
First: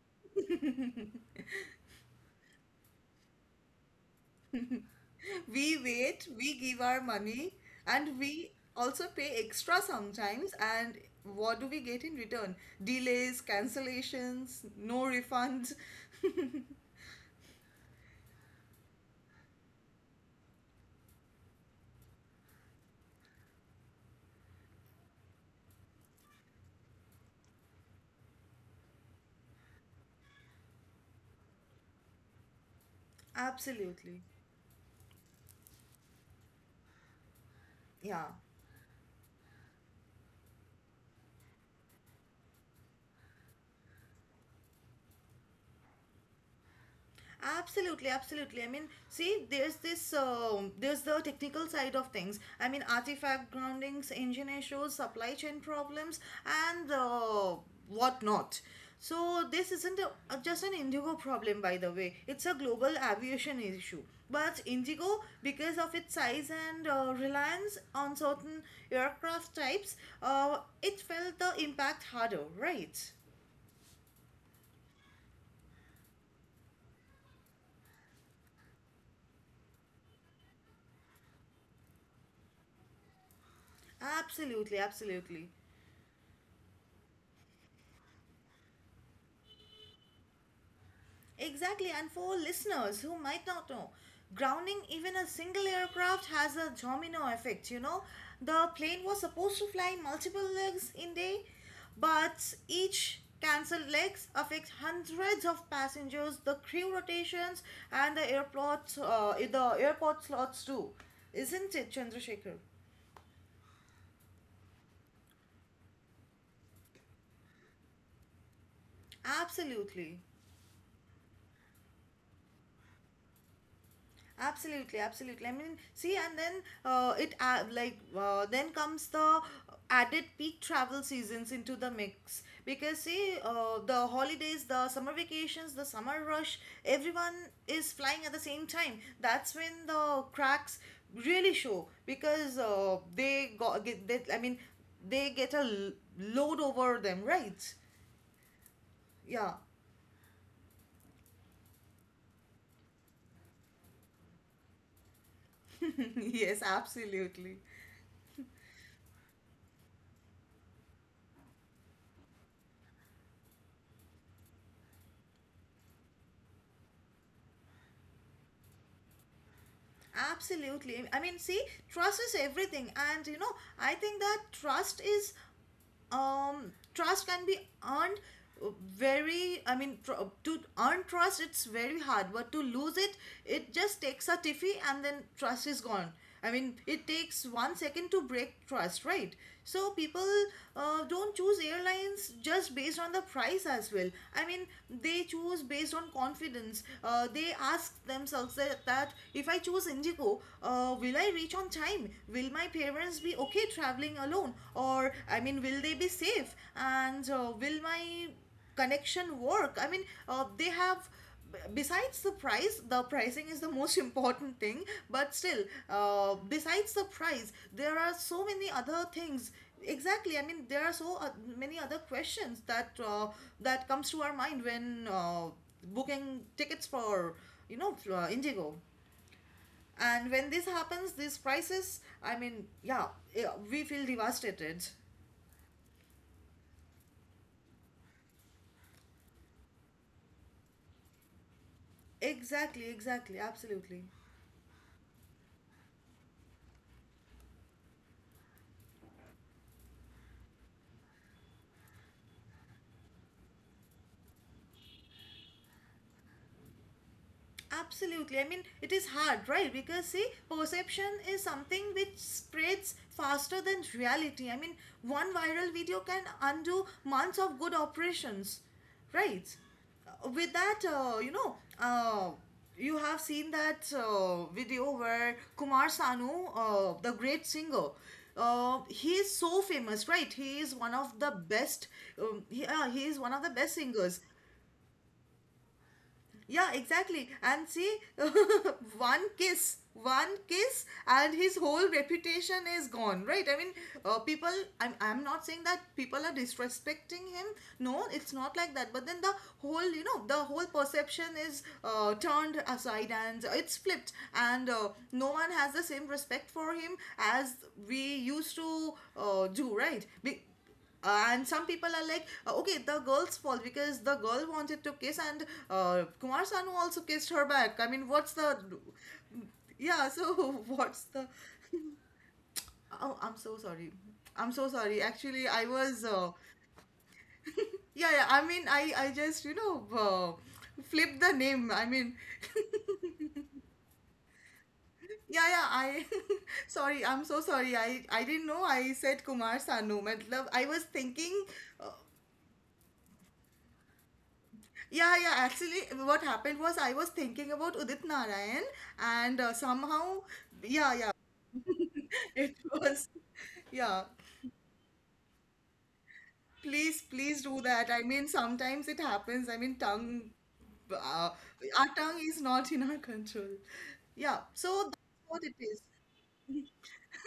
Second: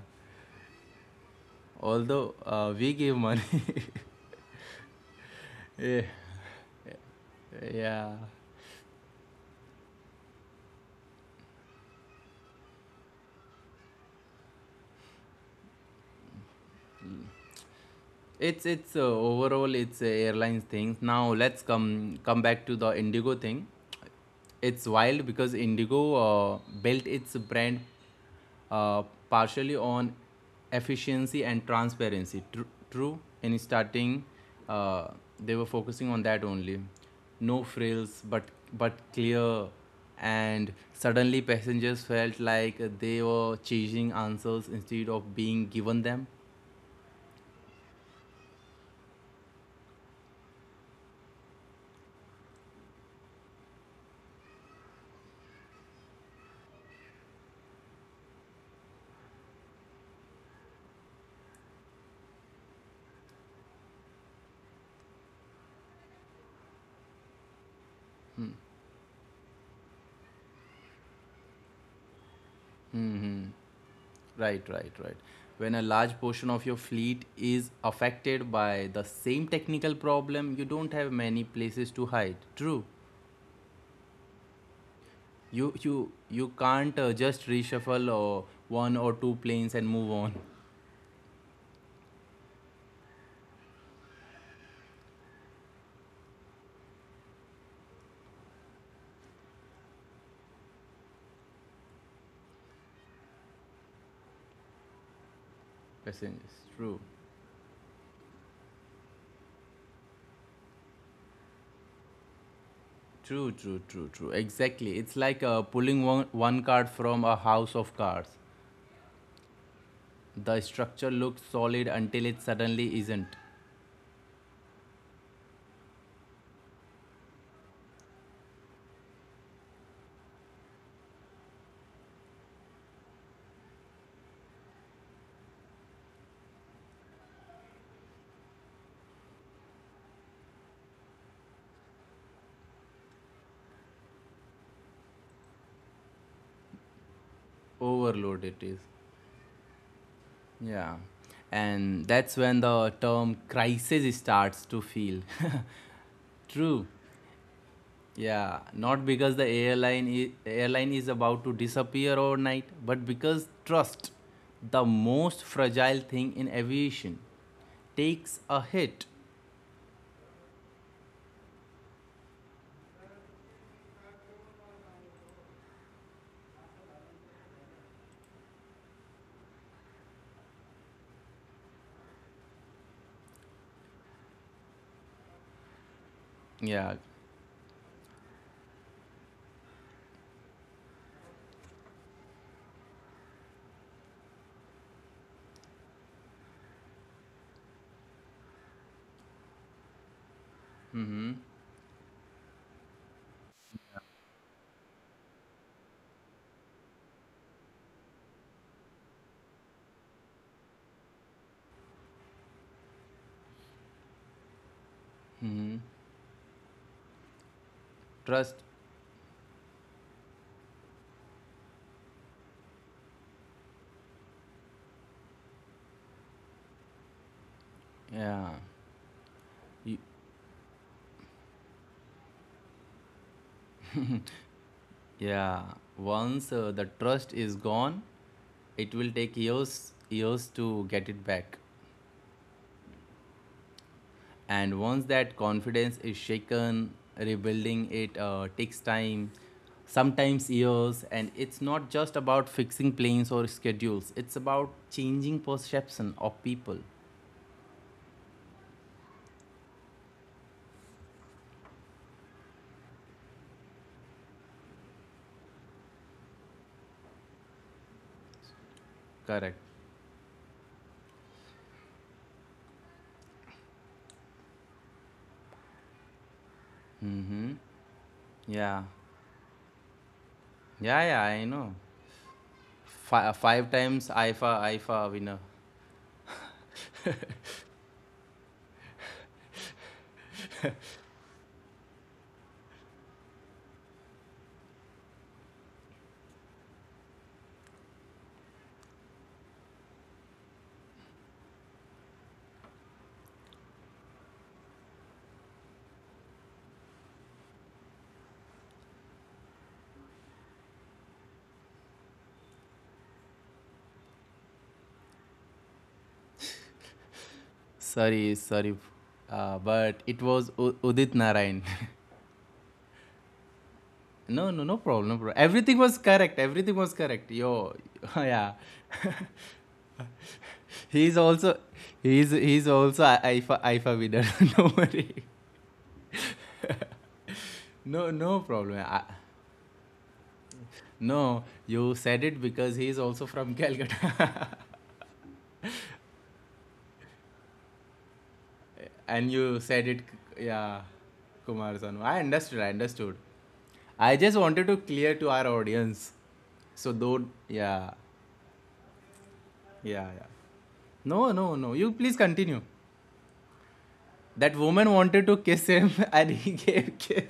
Although uh, we give money.
[LAUGHS] We
[LAUGHS] Yeah.
wait, we give our money,
Yeah.
and we also pay extra sometimes. And what do we get in return? Delays, cancellations, no refunds. [LAUGHS]
It's it's uh, overall it's uh, airlines thing. Now let's come come back to the Indigo thing. It's wild because Indigo uh, built its brand uh, partially on efficiency and transparency. Tru- true, in starting,
Absolutely.
uh, they were focusing on that only. No frills,
Yeah.
but but clear. And suddenly, passengers felt like they were chasing answers instead of being given them.
Absolutely, absolutely. I mean, see, there's this, uh, there's the technical side of things. I mean, artifact groundings, engine issues, supply chain problems, and uh, whatnot. So this isn't a, uh, just an Indigo problem, by the way. It's a global aviation issue. But Indigo, because of its size and uh, reliance on certain aircraft types, uh, it felt the impact harder, right?
Right, right, right. When a large portion of your fleet is affected by the same technical problem, you don't have many places to hide. True.
Absolutely, absolutely.
You you you can't uh, just reshuffle or one or two planes and move on.
Exactly, and for listeners who might not know, grounding even a single aircraft has a domino effect. You know, the plane was supposed to fly multiple legs in day, but each cancelled legs affect hundreds of passengers,
Passengers.
the crew
True.
rotations, and the airport, uh, the airport slots too. Isn't it, Chandrasekhar?
True, true, true, true. Exactly. It's like uh, pulling one, one card from a house of cards.
Absolutely.
The structure looks solid until it suddenly isn't.
Absolutely, absolutely. I mean, see, and then uh, it uh, like uh, then comes the added peak travel seasons into the mix, because see, uh, the holidays, the summer vacations, the summer rush, everyone is flying at the same time. That's when the cracks really show, because uh, they got get they, I mean, they get a l- load over them, right?
Overload it is.
Yeah. [LAUGHS]
Yeah, and that's when the term crisis starts to feel. [LAUGHS]
Yes,
True.
absolutely.
Yeah, not because the airline is, airline is about to disappear overnight, but because trust, the most fragile thing in aviation, takes a hit.
Absolutely. I mean, see, trust is everything. And, you know, I think that trust is um, trust can be earned uh, very, i mean tr- uh, to earn trust it's very hard, but to lose it, it just takes a tiffy and then trust is gone. I mean,
Yeah.
it takes one second to break trust, right? So people uh, don't choose airlines just based on the price as well. I mean, they choose based on confidence. Uh, they ask themselves that, that if I choose Indigo, uh, will I
Mm-hmm.
reach on time? Will will my parents be okay traveling alone? Or, I mean, will they be safe? And uh, will my connection work? I mean, uh, they have, besides the price, the pricing is the most [LAUGHS] important thing, but still,
Mm-hmm.
uh, besides the price, there are so
Trust.
many other things. Exactly. I mean, there are so uh, many other questions that uh, that comes to our mind when uh, booking tickets for, you know, uh,
Yeah.
Indigo.
Y-
And when this happens, these prices, I mean, yeah, yeah, we feel devastated.
Yeah. Once uh, the trust is gone, it will take years years to get it back.
Exactly, exactly, absolutely.
And once that confidence is shaken, rebuilding it uh, takes time, sometimes years. And it's not just about fixing planes or schedules, it's about changing perception of people.
Absolutely. I mean, it is hard, right? Because see, perception is something which spreads faster than reality. I mean, one viral video can undo months of good operations,
Correct.
right? Uh, With that, uh, you know, uh, you have seen that uh, video where Kumar Sanu, uh, the great
Mm-hmm.
singer,
Yeah.
uh, he is so famous, right? He is one
Yeah,
of
yeah,
the
I know.
best. Um, he, uh, he is
Fi- uh,
one of the
five
best
times
singers,
I F A, I F A winner.
yeah, exactly. And see, [LAUGHS] one kiss, one kiss, and his whole reputation is gone, right? I mean, uh, people, I'm, I'm not saying that people are disrespecting him. No, it's not like that. But then the whole, you know, the whole perception is uh, turned aside and it's flipped. And uh, no one has the same respect for him as we used to uh, do, right? Be- uh, and some people are like, uh, okay, the girl's fault because the girl wanted to kiss, and uh, Kumar Sanu also kissed her back. I mean,
Sorry,
what's the.
sorry. Uh, but
Yeah,
it
so
was
[LAUGHS]
U-
what's
Udit
the.
Narayan.
Oh, I'm so sorry.
[LAUGHS] No,
I'm
no,
so
no
sorry.
problem, bro.
Actually, I
Everything was
was. Uh,
correct. Everything was correct. Yo,
yeah,
[LAUGHS]
yeah, I
yeah.
mean, I, I
[LAUGHS]
just, you know, uh,
He's
flipped the
also
name. I mean,
he's he's
[LAUGHS]
also I- IFA I F A winner. [LAUGHS] No worry.
yeah, yeah, I. [LAUGHS] sorry, I'm so sorry. I,
No
I
no
didn't know
problem.
I
I,
said Kumar Sanu. Matlab, I was thinking.
no,
uh,
you said it because he's also from Calcutta,
Yeah, yeah. Actually, what happened was I was thinking about Udit Narayan,
[LAUGHS] and
and uh,
you said it.
somehow,
Yeah,
yeah, yeah,
Kumar Sanu. I
[LAUGHS] it
understood. I
was,
understood.
yeah.
I just wanted to clear to our audience. So
Please,
though,
please do
yeah,
that. I mean, sometimes it happens. I mean,
yeah, yeah.
tongue,
No,
uh,
no, no. You
our
please
tongue is
continue.
not in our control. Yeah,
That
so
woman wanted
that's
to
what it
kiss
is.
him, [LAUGHS] and he gave kiss.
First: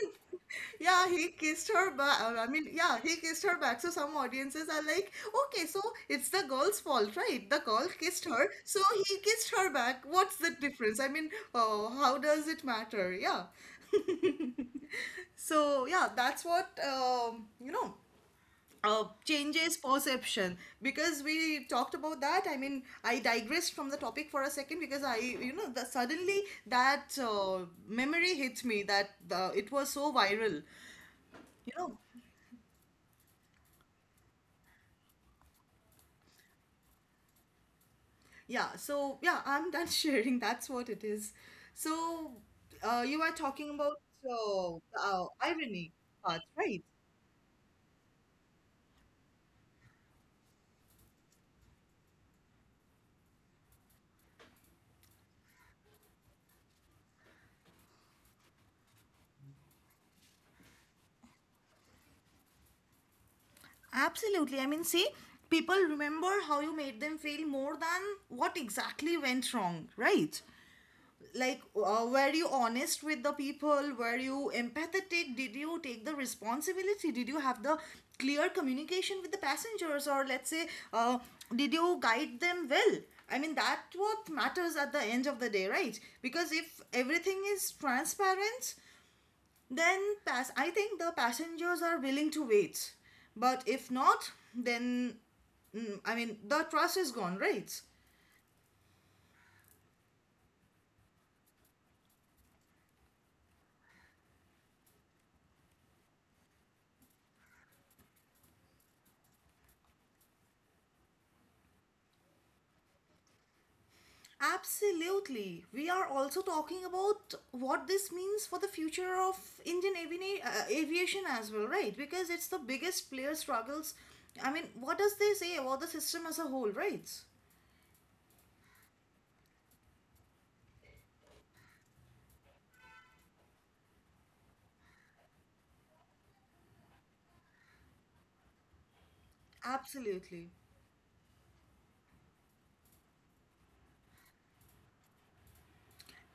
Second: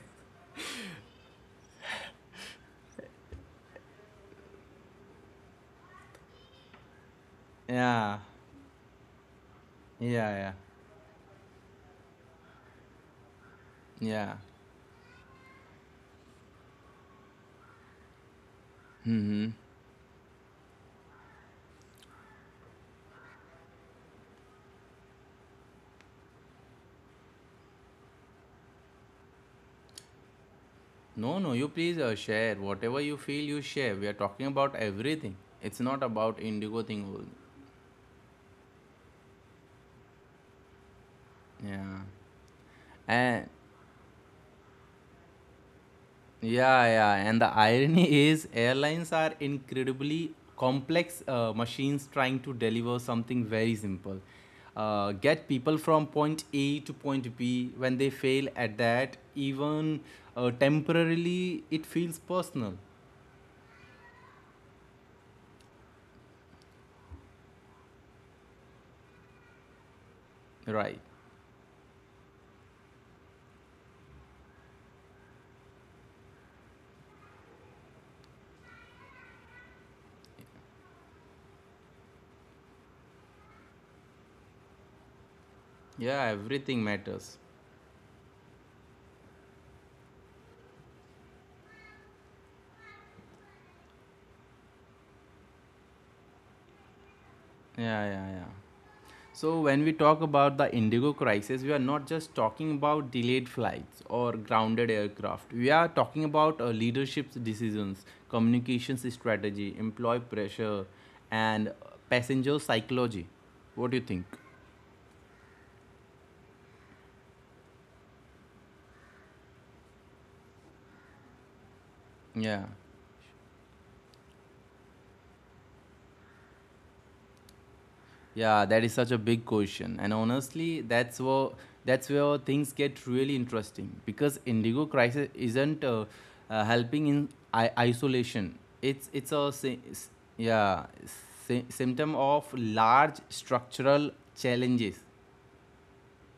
Yeah, he kissed her back. I mean, yeah, he kissed her back. So some audiences are like, okay, so it's the girl's fault, right? The girl
Yeah,
kissed her, so he kissed her back.
yeah,
What's the
yeah,
difference? I mean, oh, how does it matter? Yeah.
yeah.
So yeah, that's what um, you know. Uh, changes perception because we talked about that. I mean, I digressed from the topic for a second because I, you know, the, suddenly that uh, memory hits me that the, it was so viral,
No, no, you
you
please
know.
uh, share. Whatever you feel, you share. We are talking about everything. It's not about Indigo thing only.
Yeah, so yeah, I'm done [LAUGHS] sharing. That's what it is.
Yeah.
So, uh, you are
And
talking about uh, uh, irony part, right?
yeah, yeah. And the irony [LAUGHS] is, airlines are incredibly complex uh, machines trying to deliver something very simple. Uh, get people from point A to point B. When they fail at that, even uh, temporarily, it feels personal.
Absolutely. I mean, see, people remember how you made them feel more than what exactly went wrong, right?
Right.
Like, uh, were you honest with the people? Were you empathetic? Did you take the responsibility? Did you have the clear communication with the passengers? Or let's say, uh, did you guide them well? I mean, that's what matters at the end of the day, right?
Yeah,
Because if
everything matters.
everything is transparent, then pass I think the passengers are willing to wait, but if not, then mm, I mean, the trust is gone, right?
Yeah, yeah, yeah. So, when we talk about the Indigo crisis, we are not just talking about delayed flights or grounded aircraft. We are talking about uh, leadership's decisions, communications strategy, employee pressure, and uh, passenger psychology. What do you think?
Absolutely. We are also talking about what this means for the future of Indian avina- uh, aviation as well, right? Because it's the
Yeah.
biggest player struggles. I mean, what does they say about the system as a whole, right?
Yeah, that is such a big question. And honestly, that's where that's where things get really interesting because Indigo crisis isn't uh, uh, helping in I- isolation. It's it's a sy- s-
Absolutely.
yeah, sy- symptom of large structural challenges.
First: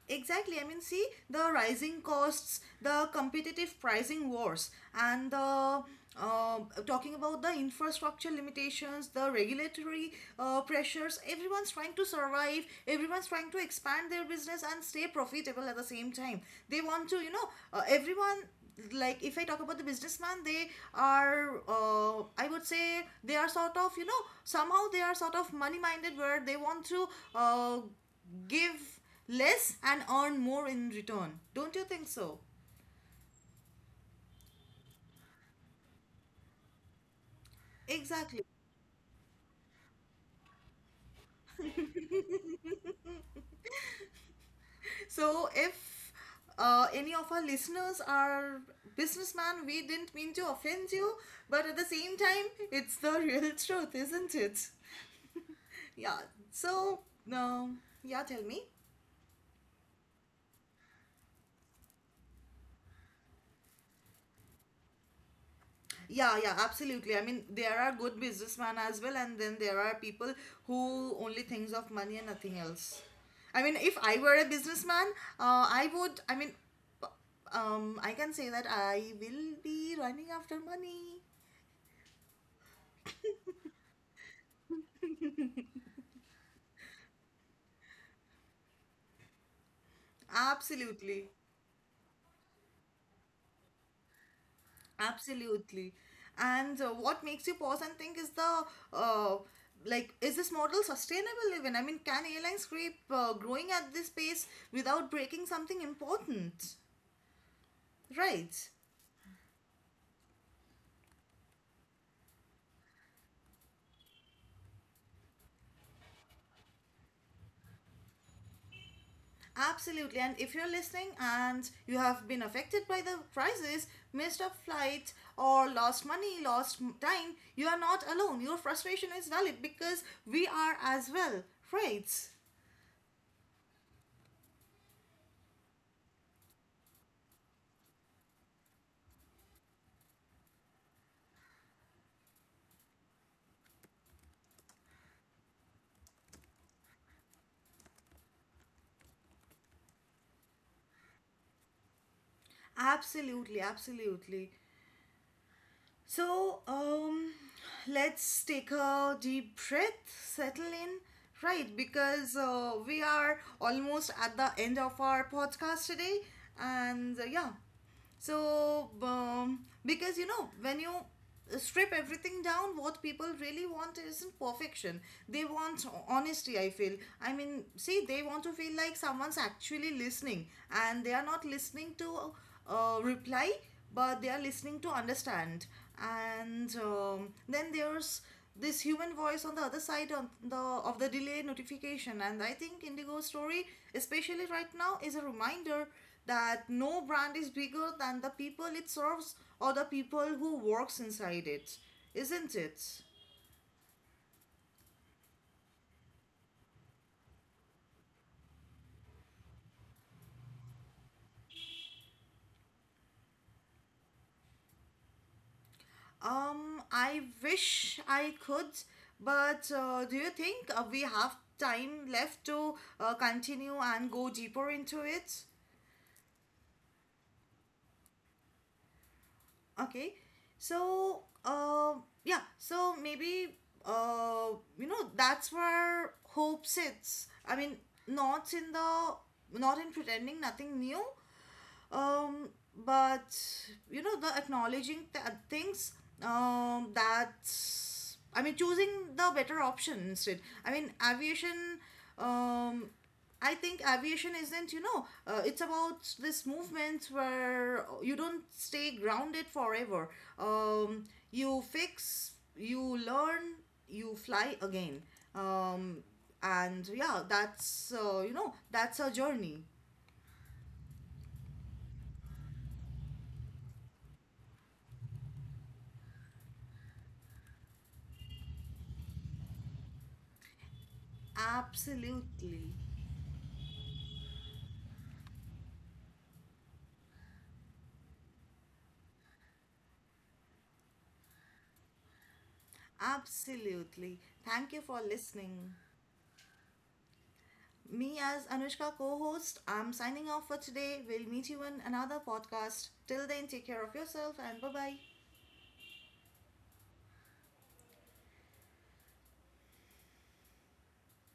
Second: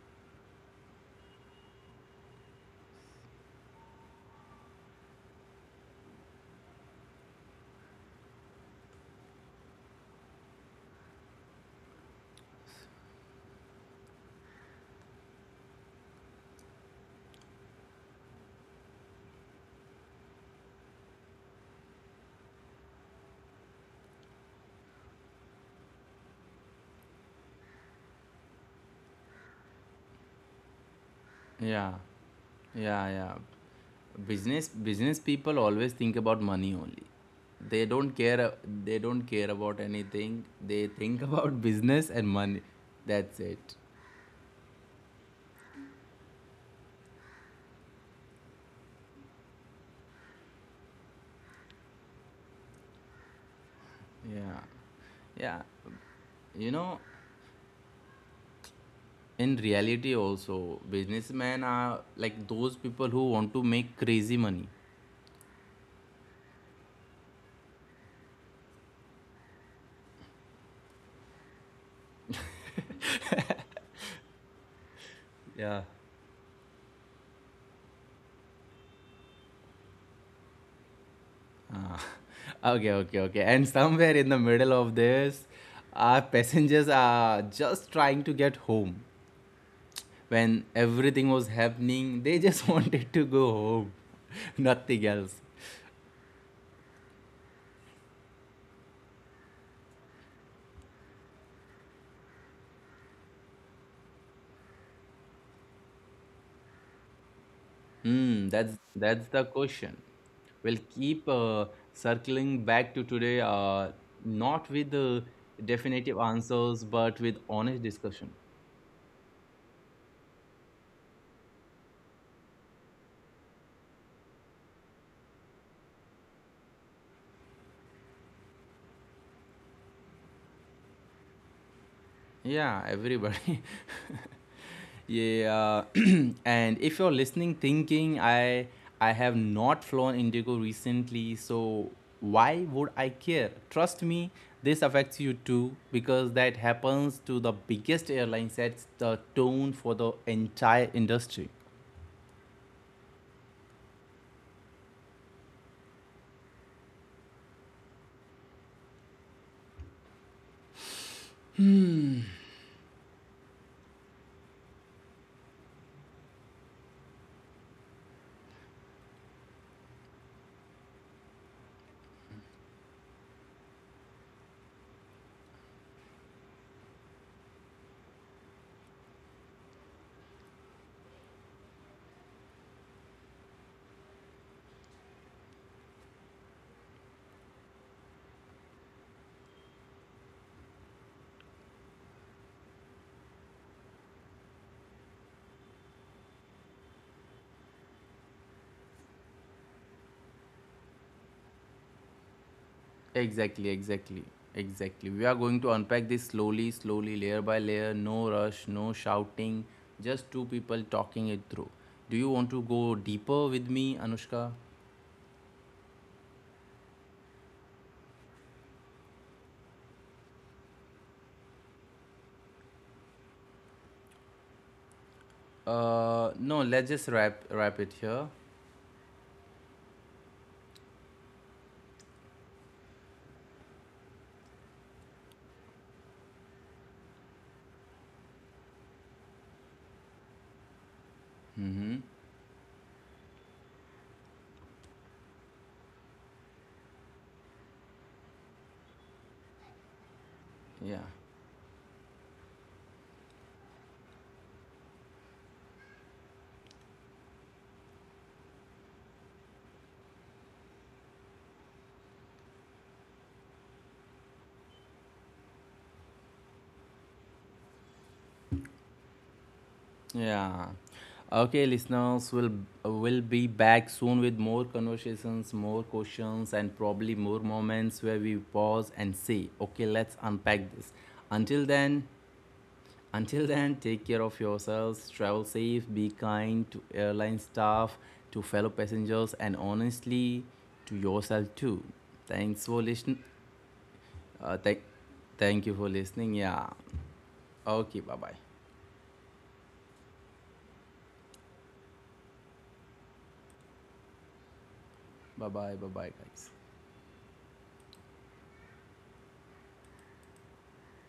Exactly. I mean, see the rising costs, the competitive pricing wars, and the uh, talking about the infrastructure limitations, the regulatory uh, pressures. Everyone's trying to survive. Everyone's trying to expand their business and stay profitable at the same time. They want to, you know, uh, everyone. Like, if I talk about the businessman, they are, uh, I would say, they are sort of, you know, somehow they are sort of money minded, where they want to uh, give less and earn more in return. Don't you
Yeah.
think so?
Yeah, yeah. Business business people always think about money only. They don't
Exactly.
care they don't care about anything. They think [LAUGHS] about business and money. That's it.
So if uh, any of our listeners are businessman, we didn't mean to offend you, but at the same time, it's the real [LAUGHS] truth, isn't it?
Yeah. Yeah,
Yeah.
you
So,
know,
um, yeah, tell me.
in reality also, businessmen are like those people who want to make crazy money.
Yeah, yeah, absolutely. I mean, there are good businessmen as well, and then there are people who only thinks of money and nothing else. I mean, if I were a businessman, uh,
Yeah.
I would. I mean, um, I can say that I will be running after money.
Ah, [LAUGHS] okay, okay, okay. And somewhere in the middle of this, our passengers are just trying to get home. When
Absolutely,
everything was happening, they just [LAUGHS] wanted to go home, [LAUGHS] nothing else.
absolutely. And uh, what makes you pause and think is the uh, like, is this model sustainable? Even, I mean, can airlines keep uh, growing at this pace without breaking something important?
Hmm,
Right.
that's that's the question. We'll keep uh, circling back to today, uh, not with uh, definitive answers, but with honest discussion.
Absolutely. And if you're listening and you have been affected by the crisis, missed a flight, or lost money, lost m- time, you are not alone. Your frustration is valid because we are as well, right?
Yeah, everybody. [LAUGHS] Yeah, [CLEARS THROAT] and if you're listening, thinking I I have not flown Indigo recently, so why would I care? Trust me, this affects you too because that happens to the biggest airline sets the tone for the entire industry.
Absolutely. Absolutely. So, um, let's take a deep breath, settle in, right? Because uh, we are almost at the end of our podcast today. And uh, yeah, so, um, because you know, when you strip everything down, what people really want isn't perfection. They want honesty, I feel. I mean, see, they want to feel like someone's actually listening, and they are not listening to uh, reply, but they are listening to understand. And um, then there's this human voice on the other side of the of the delay notification. And I think Indigo story, especially right now, is a reminder that no brand is bigger than the people it serves or the people who works inside it, isn't it?
Exactly, exactly, exactly. We are going to unpack this slowly, slowly, layer by layer. No rush, no shouting, just two people talking it through. Do you want to go deeper with me, Anushka?
um I wish I could, but uh, do you think uh, we have time left to uh, continue and go deeper into it?
Uh, no, let's just wrap wrap it here.
Okay. So, uh, yeah. So maybe, uh, you know, that's where hope sits. I mean, not in the, not in pretending nothing new,
Mm-hmm.
um but, you know, the acknowledging th- things, um that's, I mean, choosing the better option instead. I mean,
Yeah,
aviation, um I think aviation isn't, you know, uh, it's about this movement where you don't stay grounded forever. um you fix, you learn, you fly again. um and yeah, that's uh, you know, that's a journey.
yeah. Okay, listeners, we'll will be back soon with more conversations, more questions, and probably more moments where we pause and say, "Okay, let's unpack this." Until then,
Absolutely.
until then, take care of yourselves, travel safe, be kind to airline staff, to fellow passengers, and honestly, to yourself too. Thanks for listening.
Absolutely.
Uh,
Thank you
thank,
for
thank
listening.
you for listening. Yeah. Okay. Bye
Me
bye.
as Anushka co host, I'm signing off for today. We'll meet you in another podcast. Till then, take care of yourself and bye bye.
Bye bye. Bye bye, guys.